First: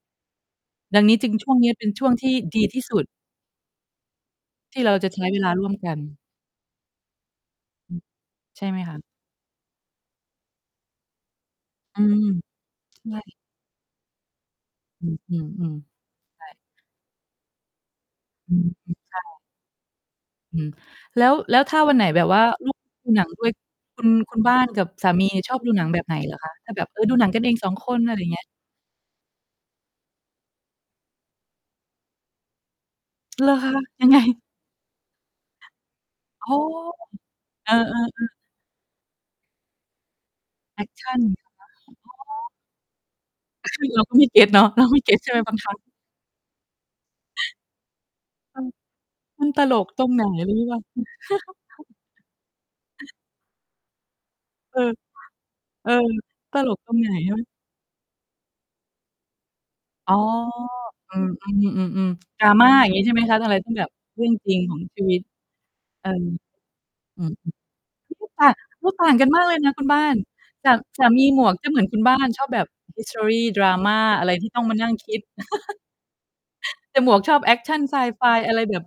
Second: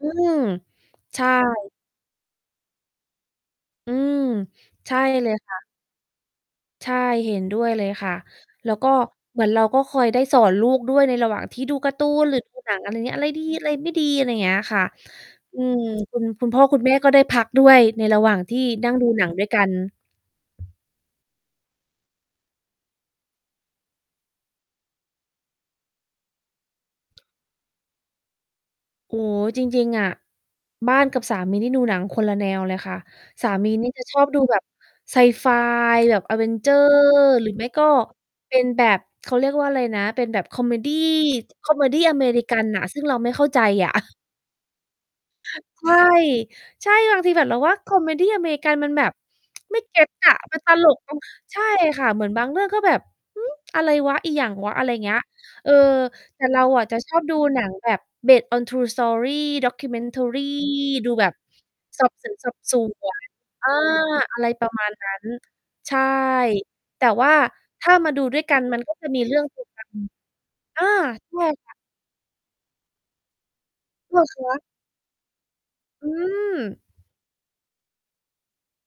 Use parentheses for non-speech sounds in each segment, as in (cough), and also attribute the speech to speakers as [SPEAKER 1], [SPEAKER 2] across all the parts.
[SPEAKER 1] อืม
[SPEAKER 2] ดังนี้
[SPEAKER 1] ใช
[SPEAKER 2] จึง ช่วงเน
[SPEAKER 1] ่
[SPEAKER 2] ี้ยเป็น ช่วงที่ดีที่สุด
[SPEAKER 1] อืม
[SPEAKER 2] ที่เ
[SPEAKER 1] ใช
[SPEAKER 2] รา
[SPEAKER 1] ่
[SPEAKER 2] จะใช
[SPEAKER 1] เ
[SPEAKER 2] ้
[SPEAKER 1] ล
[SPEAKER 2] เ
[SPEAKER 1] ย
[SPEAKER 2] วล
[SPEAKER 1] ค
[SPEAKER 2] า
[SPEAKER 1] ่
[SPEAKER 2] ร
[SPEAKER 1] ะ
[SPEAKER 2] ่วมกัน
[SPEAKER 1] ใช่ เห็นด้วยเลย
[SPEAKER 2] อือ
[SPEAKER 1] ค่ะ
[SPEAKER 2] ใช่
[SPEAKER 1] แล้
[SPEAKER 2] ไห
[SPEAKER 1] ว
[SPEAKER 2] ม
[SPEAKER 1] ก็
[SPEAKER 2] คะ?
[SPEAKER 1] เหมือนเราก็คอยได้สอนลูกด้วยในระหว่างที่ดูการ
[SPEAKER 2] อ
[SPEAKER 1] ์
[SPEAKER 2] ื
[SPEAKER 1] ตู
[SPEAKER 2] ม
[SPEAKER 1] น หรือ ดู หนัง อะไร
[SPEAKER 2] ใช
[SPEAKER 1] เนี้ย อะไร
[SPEAKER 2] ่
[SPEAKER 1] ดี อะไรไม่ดี อะไรเงี้ยค่ะ
[SPEAKER 2] อื
[SPEAKER 1] อื
[SPEAKER 2] อ
[SPEAKER 1] ม
[SPEAKER 2] ๆ ๆ
[SPEAKER 1] คุณ
[SPEAKER 2] ใช
[SPEAKER 1] คุ
[SPEAKER 2] ่
[SPEAKER 1] ณพ่อคุณแม่ก็ได้พักด้วยในระหว่าง
[SPEAKER 2] อ
[SPEAKER 1] ท
[SPEAKER 2] ื
[SPEAKER 1] ี่
[SPEAKER 2] ม
[SPEAKER 1] นั่ง
[SPEAKER 2] ใ
[SPEAKER 1] ดูห
[SPEAKER 2] ช
[SPEAKER 1] นัง
[SPEAKER 2] ่
[SPEAKER 1] ด้วยกัน
[SPEAKER 2] อืม แล้ว แล้วถ้าวันไหนแบบว่า ลูกดู หนังด้วย คุณ คุณบ้านกับสามีเนี่ยชอบดูหนังแบบไหนเหรอคะ ถ้าแบบ เออ ดูหนังกันเอง 2 คน อะไรเงี้ย?
[SPEAKER 1] โอ้โฮ จริง ๆ อะ บ้านกับสามีนี่ดูหนังคนละแนวเลยค่ะ
[SPEAKER 2] เ
[SPEAKER 1] ส
[SPEAKER 2] หร
[SPEAKER 1] า
[SPEAKER 2] อค
[SPEAKER 1] มี
[SPEAKER 2] ะ
[SPEAKER 1] นี่จ
[SPEAKER 2] ย
[SPEAKER 1] ะ
[SPEAKER 2] ังไ
[SPEAKER 1] ช
[SPEAKER 2] ง?
[SPEAKER 1] อบดูแบบไซไฟ แบบ
[SPEAKER 2] อ๋อ
[SPEAKER 1] Avengers หรือไม่
[SPEAKER 2] เออ
[SPEAKER 1] ก็
[SPEAKER 2] ๆ ๆ
[SPEAKER 1] เป็นแบบ เขาเรียกว่าอะไรนะ เป็นแบบคอเม
[SPEAKER 2] แอ
[SPEAKER 1] ด
[SPEAKER 2] ก
[SPEAKER 1] ี
[SPEAKER 2] ชัน เหรอค
[SPEAKER 1] คอเมดีอเม
[SPEAKER 2] ะ? อ๋
[SPEAKER 1] ริ
[SPEAKER 2] อ
[SPEAKER 1] กันน่ะ ซึ่งเราไม่เข้าใจ
[SPEAKER 2] คือ
[SPEAKER 1] อะ
[SPEAKER 2] เราก
[SPEAKER 1] (chuckles)
[SPEAKER 2] ็ไม่เก็ตเนาะ เราไม่ เก็ตใช่ไหมบางครั้ง?
[SPEAKER 1] ใช่ ใช่ บางทีแบบเราว่า คอเมดีอเมร
[SPEAKER 2] ม
[SPEAKER 1] ิ
[SPEAKER 2] ัน
[SPEAKER 1] กันมันแบบ
[SPEAKER 2] มันต
[SPEAKER 1] ไ
[SPEAKER 2] ล
[SPEAKER 1] ม่
[SPEAKER 2] ก
[SPEAKER 1] (tsk) เก
[SPEAKER 2] ต
[SPEAKER 1] ็
[SPEAKER 2] ร
[SPEAKER 1] ต
[SPEAKER 2] งไหน
[SPEAKER 1] อะ
[SPEAKER 2] ร
[SPEAKER 1] มัน
[SPEAKER 2] ู้
[SPEAKER 1] ต
[SPEAKER 2] เปล่า?
[SPEAKER 1] ลกตรง ใช่
[SPEAKER 2] (chuckles)
[SPEAKER 1] ค่ะ เหมือนบางเรื่องก็แบบ "หือ อะไรวะ? อิหยังวะ?"
[SPEAKER 2] เอ
[SPEAKER 1] อ
[SPEAKER 2] อ
[SPEAKER 1] ะไรอย่างเงี้ย เออ
[SPEAKER 2] เออ
[SPEAKER 1] แต่
[SPEAKER 2] ต
[SPEAKER 1] เรา
[SPEAKER 2] ลก
[SPEAKER 1] อะ
[SPEAKER 2] ตร
[SPEAKER 1] จะ
[SPEAKER 2] งไหน
[SPEAKER 1] ชอบดู
[SPEAKER 2] วะ?
[SPEAKER 1] หนังแบบ based on true story,
[SPEAKER 2] อ๋อ
[SPEAKER 1] documentary ดู
[SPEAKER 2] อื
[SPEAKER 1] แบบ สอ
[SPEAKER 2] ม
[SPEAKER 1] บ
[SPEAKER 2] ๆ
[SPEAKER 1] ส
[SPEAKER 2] ๆ
[SPEAKER 1] วน
[SPEAKER 2] ๆ
[SPEAKER 1] สอบ
[SPEAKER 2] drama
[SPEAKER 1] ส
[SPEAKER 2] อ
[SPEAKER 1] ว
[SPEAKER 2] ย่างงี้ใช่ไหม
[SPEAKER 1] น
[SPEAKER 2] คะ? อะไร
[SPEAKER 1] เอ
[SPEAKER 2] ท
[SPEAKER 1] อ
[SPEAKER 2] ี่แบบเรื่อง
[SPEAKER 1] อะไร
[SPEAKER 2] จริง
[SPEAKER 1] ประ
[SPEAKER 2] ของ
[SPEAKER 1] มาณ
[SPEAKER 2] ชี
[SPEAKER 1] น
[SPEAKER 2] ว
[SPEAKER 1] ั้
[SPEAKER 2] ิต
[SPEAKER 1] น ใช่
[SPEAKER 2] เออ
[SPEAKER 1] แต่
[SPEAKER 2] อื
[SPEAKER 1] ว่
[SPEAKER 2] อ
[SPEAKER 1] า
[SPEAKER 2] ฮึ
[SPEAKER 1] ถ้ามาด
[SPEAKER 2] (unintelligible)
[SPEAKER 1] ู
[SPEAKER 2] โอ้
[SPEAKER 1] ด้วยกันมัน ก็ จ
[SPEAKER 2] ต
[SPEAKER 1] ะ
[SPEAKER 2] ่าง
[SPEAKER 1] มี
[SPEAKER 2] กัน
[SPEAKER 1] เรื่
[SPEAKER 2] ม
[SPEAKER 1] อ
[SPEAKER 2] า
[SPEAKER 1] ง
[SPEAKER 2] กเลยนะคุณบ้า
[SPEAKER 1] (unintelligible)
[SPEAKER 2] น สา
[SPEAKER 1] อา
[SPEAKER 2] สามี
[SPEAKER 1] ใช่
[SPEAKER 2] หมวก
[SPEAKER 1] ค
[SPEAKER 2] จะ
[SPEAKER 1] ่ะ
[SPEAKER 2] เหมือนคุณบ้าน ชอบแบบ ฮิสทรี drama
[SPEAKER 1] เหร
[SPEAKER 2] อ
[SPEAKER 1] อ
[SPEAKER 2] ะไร
[SPEAKER 1] ค
[SPEAKER 2] ที่
[SPEAKER 1] ะ?
[SPEAKER 2] ต้องมานั่งคิด (laughs)
[SPEAKER 1] อืม
[SPEAKER 2] แต่หมวกชอบ แอคชัน ไซไฟ อะไรแบบ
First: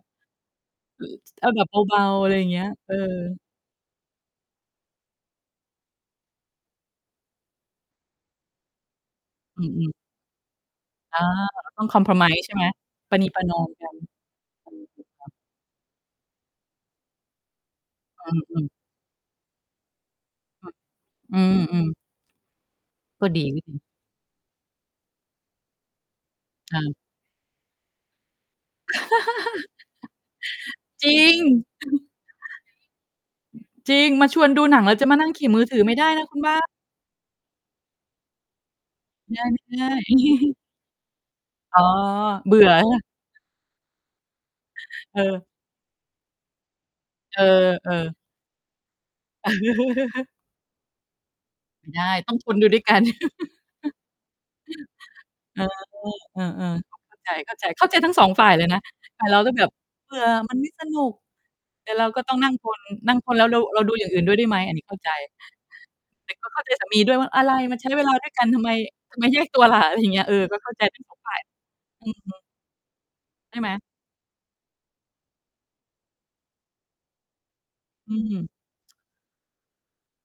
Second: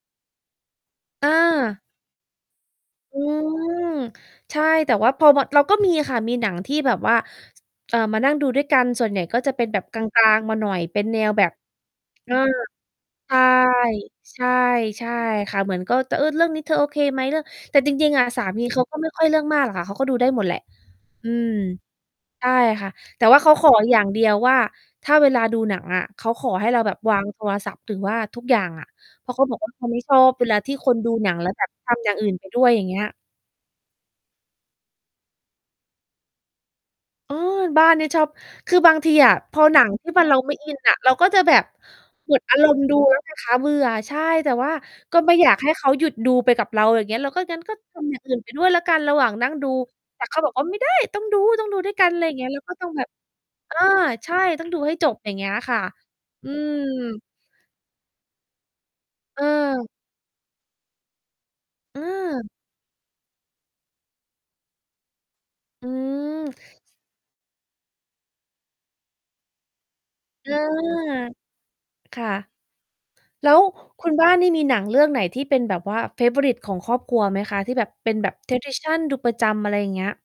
[SPEAKER 1] อ
[SPEAKER 2] อ เอาแบบ
[SPEAKER 1] า
[SPEAKER 2] เบา ๆ อะไรอย่างเงี้ย เออ
[SPEAKER 1] อืม ใช่ แต่ว่าพอมา เราก็มีค่ะ มีหนังที่แบบว่า ส เอ่อ มานั่งดูด้วยกัน ส่วนใหญ่ก็จะเ
[SPEAKER 2] อ
[SPEAKER 1] ป็
[SPEAKER 2] ื
[SPEAKER 1] นแบบ
[SPEAKER 2] อ ๆ
[SPEAKER 1] กลาง ๆ มาหน่อย เป็น
[SPEAKER 2] อ
[SPEAKER 1] แน
[SPEAKER 2] า
[SPEAKER 1] วแบบ อา
[SPEAKER 2] compromise ใช่ไหม? ประนี
[SPEAKER 1] ใช
[SPEAKER 2] ป
[SPEAKER 1] ่
[SPEAKER 2] ระนอมกัน
[SPEAKER 1] ใช่ ใช่
[SPEAKER 2] (unintelligible)
[SPEAKER 1] ค่ะ เหมือนก็ ต "เออ เรื่องนี้เธอโอเคไหม?" เรื่อง แต่จริง ๆ อะ
[SPEAKER 2] อ
[SPEAKER 1] สา
[SPEAKER 2] ื
[SPEAKER 1] มี
[SPEAKER 2] อ ๆ
[SPEAKER 1] เขาก็ไม่ค่อยเรื่องมากหรอกค่ะ เขาก็ดูได้หมดแหละ อื
[SPEAKER 2] อื
[SPEAKER 1] ม
[SPEAKER 2] ม ๆ
[SPEAKER 1] ใช่ค่ะ แ
[SPEAKER 2] ก
[SPEAKER 1] ต่
[SPEAKER 2] ็
[SPEAKER 1] ว
[SPEAKER 2] ด
[SPEAKER 1] ่
[SPEAKER 2] ี
[SPEAKER 1] าเขา
[SPEAKER 2] วิ
[SPEAKER 1] ข
[SPEAKER 2] ธ
[SPEAKER 1] อ
[SPEAKER 2] ีนี้
[SPEAKER 1] อย่างเดียวว่าถ้าเวลาดูหนังอะ เขาขอให้
[SPEAKER 2] ค
[SPEAKER 1] เร
[SPEAKER 2] ่
[SPEAKER 1] า
[SPEAKER 2] ะ
[SPEAKER 1] วางโทรศัพท์ หรือว่าทุกอย่างอะ เพราะเขาบอกว
[SPEAKER 2] (laughs)
[SPEAKER 1] ่า เขาไม่ชอบเวลาที่คน
[SPEAKER 2] จ
[SPEAKER 1] ด
[SPEAKER 2] ร
[SPEAKER 1] ู
[SPEAKER 2] ิ
[SPEAKER 1] หนั
[SPEAKER 2] ง (chuckles) จริง
[SPEAKER 1] งแล้วแบบ
[SPEAKER 2] อื
[SPEAKER 1] ท
[SPEAKER 2] ม
[SPEAKER 1] ำอย่างอื่นไปด้วย อย่างเงี้ย
[SPEAKER 2] จริง มาชวนดูหนังแล้วจะมานั่งขี่มือถือไม่ได้นะคุณบ้าน
[SPEAKER 1] เออ บ้านเนี่ย ชอบ คือบางทีอ
[SPEAKER 2] ไม
[SPEAKER 1] ะ
[SPEAKER 2] ่
[SPEAKER 1] พอ
[SPEAKER 2] ไ
[SPEAKER 1] หน
[SPEAKER 2] ด
[SPEAKER 1] ั
[SPEAKER 2] ้
[SPEAKER 1] ง ท
[SPEAKER 2] ๆ
[SPEAKER 1] ี่ มัน เราไม่
[SPEAKER 2] (chuckles)
[SPEAKER 1] อินอะ เราก็จะแบบ
[SPEAKER 2] อ๋อ
[SPEAKER 1] หมด
[SPEAKER 2] เ
[SPEAKER 1] อ
[SPEAKER 2] บ
[SPEAKER 1] า
[SPEAKER 2] ื่
[SPEAKER 1] ร
[SPEAKER 2] อใช
[SPEAKER 1] ม
[SPEAKER 2] ่
[SPEAKER 1] ณ
[SPEAKER 2] เ
[SPEAKER 1] ์
[SPEAKER 2] ป
[SPEAKER 1] ด
[SPEAKER 2] ล
[SPEAKER 1] ู
[SPEAKER 2] ่า?
[SPEAKER 1] แล้วไง คะ เบื่อ ใช่ แต่ว่าก
[SPEAKER 2] เ
[SPEAKER 1] ็
[SPEAKER 2] อ
[SPEAKER 1] ไม่
[SPEAKER 2] อ
[SPEAKER 1] อยากให้เขาหยุดดูไปกับเรา อย่างเงี้ย เรา
[SPEAKER 2] เอ
[SPEAKER 1] ก็ งั้นก็ ท
[SPEAKER 2] อ
[SPEAKER 1] ำอ
[SPEAKER 2] ๆ
[SPEAKER 1] ย่างอื่นไป ด้วยแล้วกันระหว่างนั่งดู แต่
[SPEAKER 2] (chuckles)
[SPEAKER 1] เขาบอกว่า "ไม่ได้! ต้องดู ต้องดู
[SPEAKER 2] ไม
[SPEAKER 1] ด
[SPEAKER 2] ่
[SPEAKER 1] ้วย
[SPEAKER 2] ได
[SPEAKER 1] กัน"
[SPEAKER 2] ้
[SPEAKER 1] ไร
[SPEAKER 2] ต้อง
[SPEAKER 1] เงี
[SPEAKER 2] ท
[SPEAKER 1] ้ย
[SPEAKER 2] น
[SPEAKER 1] เรา
[SPEAKER 2] ดู
[SPEAKER 1] ก็
[SPEAKER 2] ด้ว
[SPEAKER 1] ต
[SPEAKER 2] ย
[SPEAKER 1] ้อ
[SPEAKER 2] ก
[SPEAKER 1] ง
[SPEAKER 2] ั
[SPEAKER 1] แ
[SPEAKER 2] น
[SPEAKER 1] บบ อา ใช่ เราต้องดูให้จบ อย่า
[SPEAKER 2] (chuckles)
[SPEAKER 1] งเงี้ย
[SPEAKER 2] เอ
[SPEAKER 1] ค่ะ
[SPEAKER 2] อ
[SPEAKER 1] อื
[SPEAKER 2] เออ ๆ ก็เข้า
[SPEAKER 1] ม
[SPEAKER 2] ใจ เข้าใจ เข้าใจทั้ง 2 ฝ่ายเลยนะ ฝ่ายเรา
[SPEAKER 1] เ
[SPEAKER 2] ก็แบบ
[SPEAKER 1] ออ
[SPEAKER 2] เบื่อ มันไม่สนุก แต่เราก็ต้องน
[SPEAKER 1] เออ
[SPEAKER 2] ั่งทน นั่งทนแล้วเรา เราดูอย่างอื่นด้วยได้ไหม อันนี้เข้าใจ
[SPEAKER 1] อื
[SPEAKER 2] แต่ก็
[SPEAKER 1] ม
[SPEAKER 2] เข้าใจสามี ด้วยว่า "อะไร มาใช้เวลาด้วยกันทำไม ทำไมแยกตัวล่ะ?" อะไรอย่างเงี้ย เออ
[SPEAKER 1] อ
[SPEAKER 2] ก
[SPEAKER 1] า
[SPEAKER 2] ็เข้าใจ ทั้ง 2 ฝ่าย อือ
[SPEAKER 1] ค่
[SPEAKER 2] ฮ
[SPEAKER 1] ะ
[SPEAKER 2] ึ
[SPEAKER 1] แล้
[SPEAKER 2] ใช
[SPEAKER 1] ว
[SPEAKER 2] ่ไหม
[SPEAKER 1] คุณบ้านนี่มีหนังเรื่องไหนที่เป็นแบบว่า เฟเวอริต ของครอบครัวไหมคะ? ที่แบบเป
[SPEAKER 2] อ
[SPEAKER 1] ็
[SPEAKER 2] ื
[SPEAKER 1] นแบบ
[SPEAKER 2] ม
[SPEAKER 1] tradition ดูประจำ อะไรเงี้ย